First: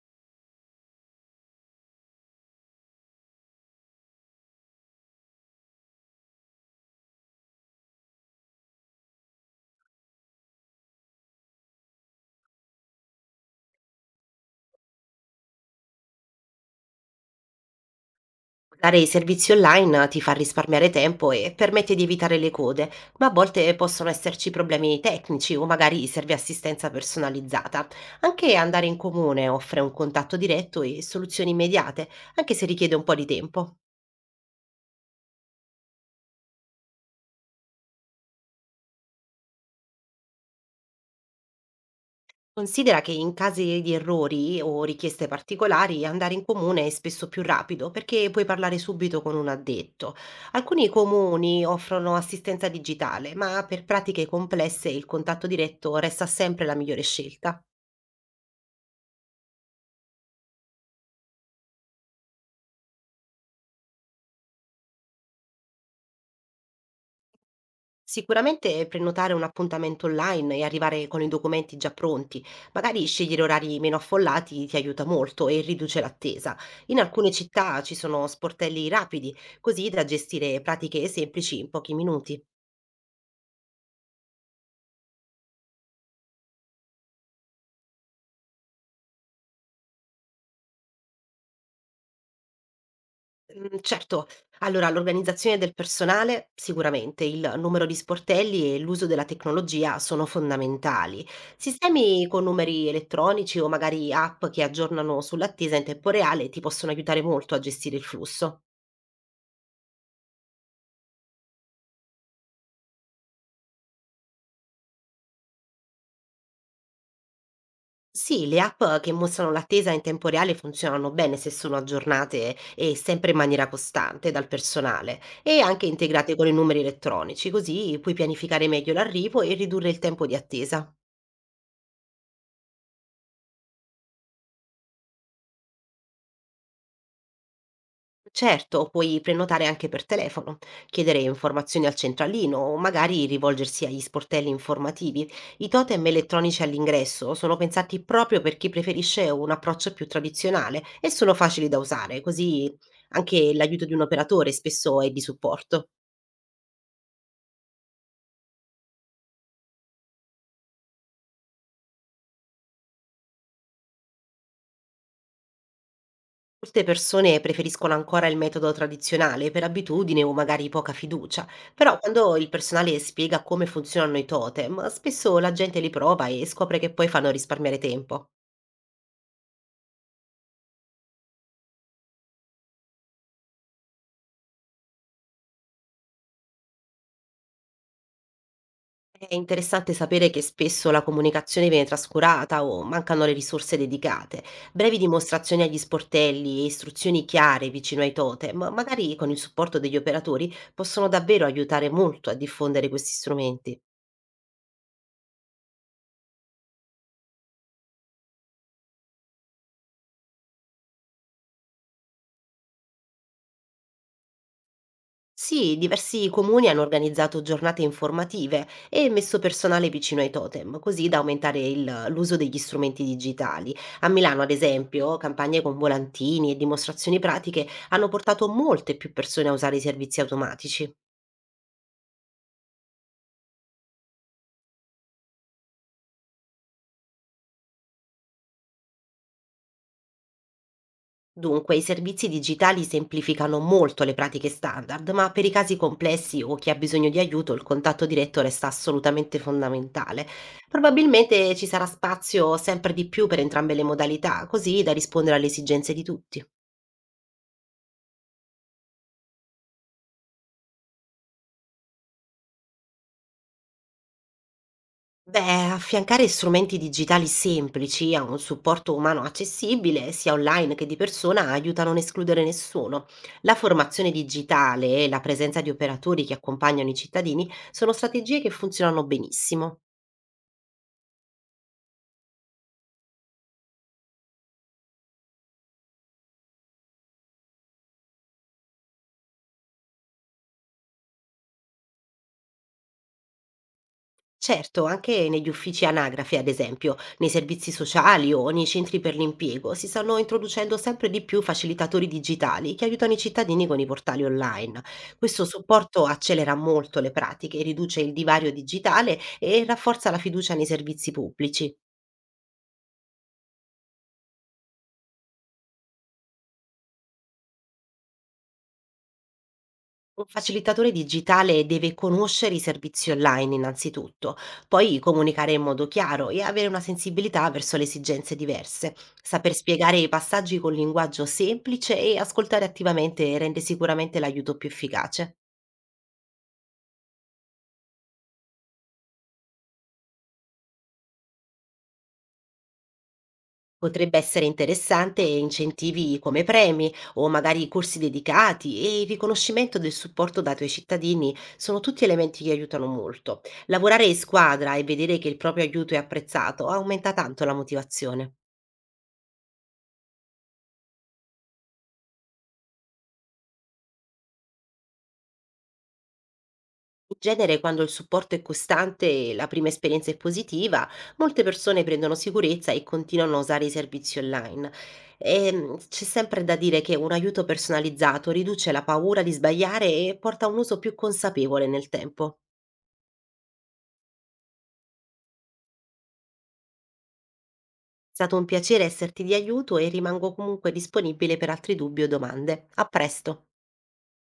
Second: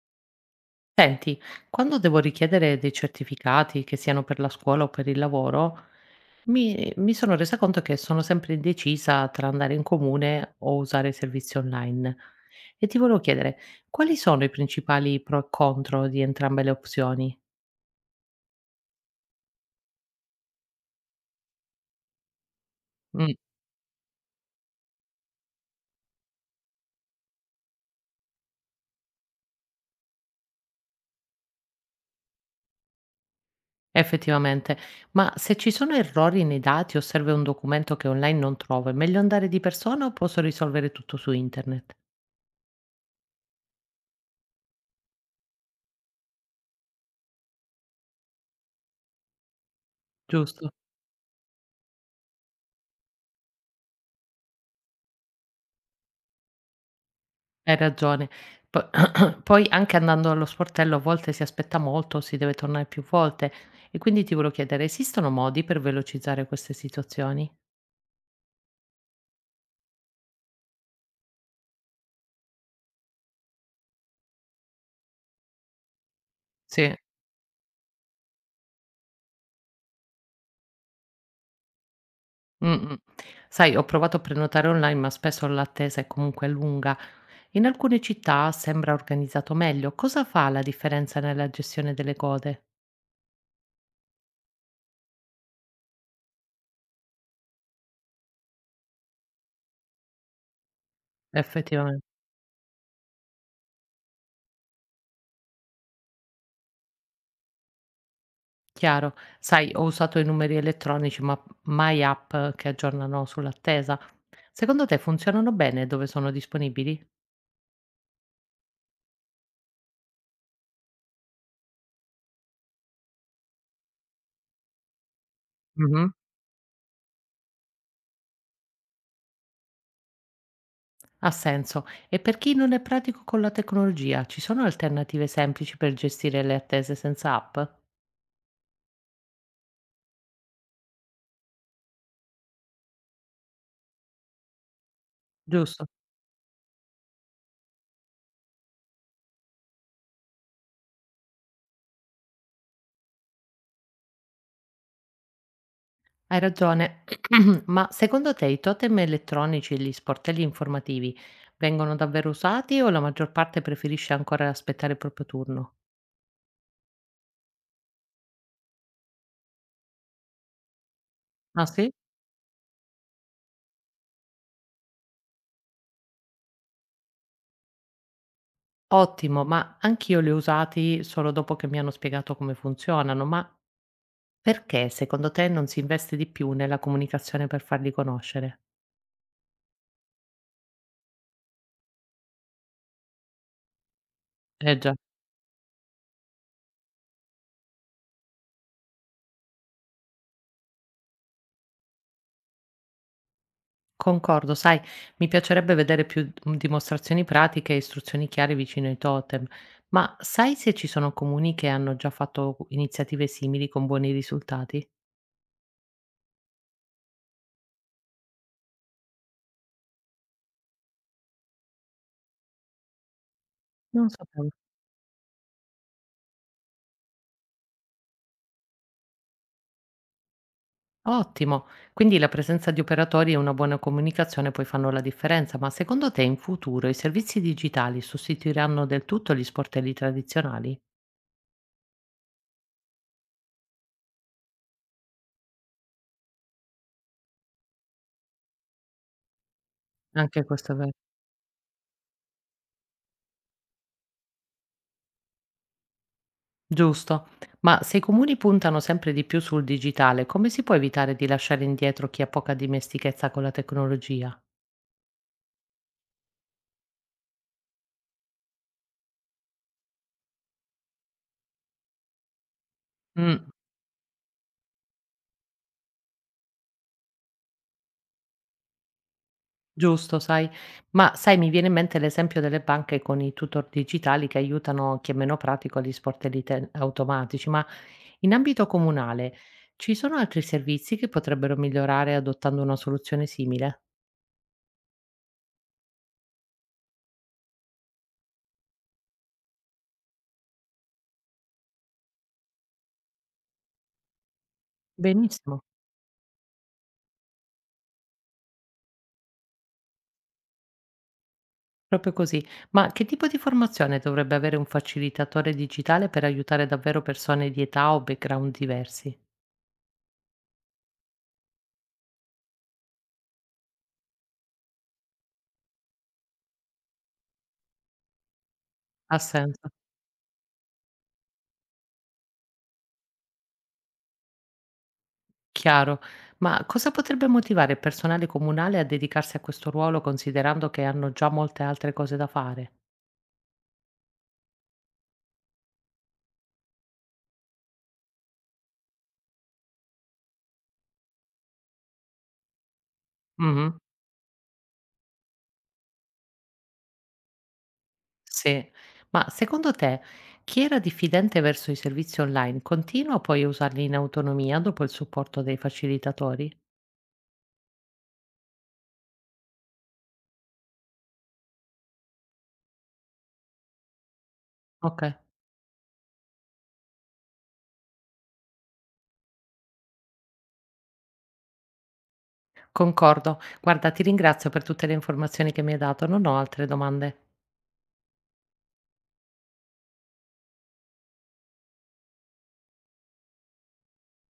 Senti, quando devo richiedere dei certificati, che siano per la scuola o per il lavoro, mi sono resa conto che sono sempre indecisa tra andare in comune o usare i servizi online. E ti volevo chiedere, quali sono i principali pro e contro di entrambe le opzioni? Dare i servizi online ti fa risparmiare tempo e permette di evitare le code, ma a Mm, volte possono esserci problemi tecnici o magari serve assistenza personalizzata. Anche andare in comune offre un contatto diretto e soluzioni immediate, anche se richiede un po' di tempo. effettivamente, ma se ci sono errori nei dati o serve un documento che online non trovo, è meglio andare di persona o posso risolvere tutto su internet? Considera che in casi di errori o richieste particolari andare in comune è spesso più rapido perché puoi parlare subito con un addetto. Giusto? Alcuni comuni offrono assistenza digitale, ma per pratiche complesse il contatto diretto resta sempre la migliore scelta. Hai ragione. Po poi anche andando allo sportello a volte si aspetta molto, si deve tornare più volte, e quindi ti volevo chiedere, esistono modi per velocizzare queste situazioni? Sicuramente prenotare un appuntamento online e arrivare con i documenti già pronti, magari scegliere orari meno affollati ti aiuta molto e riduce l'attesa. Sì, In alcune città ci sono sportelli rapidi, così da gestire pratiche semplici in pochi minuti. mh-mh. Sai, ho provato a prenotare online, ma spesso l'attesa è comunque lunga. In alcune città sembra organizzato meglio. Cosa fa la differenza nella gestione delle code? Mhmm, certo. Allora, l'organizzazione del personale sicuramente, il numero di sportelli e l'uso della tecnologia sono fondamentali. Effettivamente. Sistemi con numeri elettronici o magari app che aggiornano sull'attesa in tempo reale ti possono aiutare molto a gestire il flusso. Chiaro. Sai, ho usato i numeri elettronici, ma mai app che aggiornano sull'attesa. Secondo te funzionano bene dove sono disponibili? Sì, le app che mostrano l'attesa in tempo reale funzionano bene se sono aggiornate e sempre in maniera costante dal personale e anche Mhm. integrate con i numeri elettronici, così puoi pianificare meglio l'arrivo e ridurre il tempo di attesa. Ha senso. E per chi non è pratico con la tecnologia, ci sono alternative semplici per gestire le attese senza app? Certo, puoi prenotare anche per telefono, chiedere informazioni al centralino o magari rivolgersi agli sportelli informativi. I Giusto. totem elettronici all'ingresso sono pensati proprio per chi preferisce un approccio più tradizionale e sono facili da usare, così anche l'aiuto di un operatore spesso è di supporto. Hai ragione, ma secondo te i totem elettronici e gli sportelli informativi vengono davvero usati, o la maggior parte preferisce ancora aspettare il proprio turno? Molte persone preferiscono ancora il metodo tradizionale per abitudine o magari poca fiducia, Ah sì? però quando il personale spiega come funzionano i totem, spesso la gente li prova e scopre che poi fanno risparmiare tempo. Ottimo, ma anch'io li ho usati solo dopo che mi hanno spiegato come funzionano, ma perché secondo te non si investe di più nella comunicazione per farli conoscere? È interessante sapere che spesso la comunicazione viene trascurata o mancano le risorse dedicate. Eh già. Brevi dimostrazioni agli sportelli e istruzioni chiare vicino ai totem, ma magari con il supporto degli operatori, possono davvero aiutare molto a diffondere questi strumenti. Concordo, sai, mi piacerebbe vedere dimostrazioni pratiche e istruzioni chiare vicino ai totem, ma sai se ci sono comuni che hanno già fatto iniziative simili con buoni risultati? Sì, diversi comuni hanno organizzato giornate informative e messo personale vicino ai totem, così da aumentare l'uso degli strumenti digitali. A Non so. Milano, ad esempio, campagne con volantini e dimostrazioni pratiche hanno portato molte più persone a usare i servizi automatici. Ottimo, quindi la presenza di operatori e una buona comunicazione poi fanno la differenza, ma secondo te in futuro i servizi digitali sostituiranno del tutto gli sportelli tradizionali? Dunque, i servizi digitali semplificano molto le pratiche standard, ma per i casi complessi o chi ha bisogno di aiuto, il contatto diretto resta assolutamente fondamentale. Anche questo è vero. Probabilmente ci sarà spazio sempre di più per entrambe le modalità, così da rispondere alle esigenze di tutti. Giusto, ma se i comuni puntano sempre di più sul digitale, come si può evitare di lasciare indietro chi ha poca dimestichezza con la tecnologia? Beh, affiancare strumenti digitali semplici a un supporto umano accessibile, sia online che di persona, aiuta a non escludere nessuno. Mm, La formazione digitale e la presenza di operatori che accompagnano i cittadini sono strategie che funzionano benissimo. giusto, sai, mi viene in mente l'esempio delle banche con i tutor digitali che aiutano chi è meno pratico agli automatici, ma in ambito comunale, ci sono altri servizi che potrebbero migliorare adottando una soluzione simile? Certo, anche negli uffici anagrafe, ad esempio, nei servizi sociali o nei centri per l'impiego, si stanno introducendo sempre di più facilitatori digitali che aiutano i cittadini con i portali online. Questo Benissimo, supporto accelera molto le pratiche, riduce il divario digitale e rafforza la fiducia nei servizi pubblici. proprio così. Ma che tipo di formazione dovrebbe avere un facilitatore digitale per aiutare davvero persone di età o background diversi? Un facilitatore digitale deve conoscere i servizi online innanzitutto, poi comunicare in modo chiaro e avere una sensibilità verso le esigenze diverse. Ha Saper senso. spiegare i passaggi con linguaggio semplice e ascoltare attivamente rende sicuramente l'aiuto più efficace. Chiaro, ma cosa potrebbe motivare il personale comunale a dedicarsi a questo ruolo considerando che hanno già molte altre cose da fare? Potrebbe essere interessante incentivi come premi o magari corsi dedicati e il riconoscimento del supporto dato ai cittadini sono tutti elementi che aiutano molto. Lavorare in squadra e vedere che il proprio aiuto è apprezzato aumenta tanto la motivazione. Sì. Ma secondo te chi era diffidente verso i servizi online continua poi a usarli in autonomia dopo il supporto dei facilitatori? In genere, quando il supporto è costante e la prima esperienza è positiva, molte persone prendono sicurezza e continuano a usare i servizi online. Okay, C'è sempre da dire che un aiuto personalizzato riduce la paura di sbagliare e porta a un uso più consapevole nel tempo. concordo. Guarda, ti ringrazio per tutte le informazioni che mi hai dato, non ho altre domande. È stato un piacere esserti di aiuto e rimango comunque disponibile per altri dubbi o domande. A presto!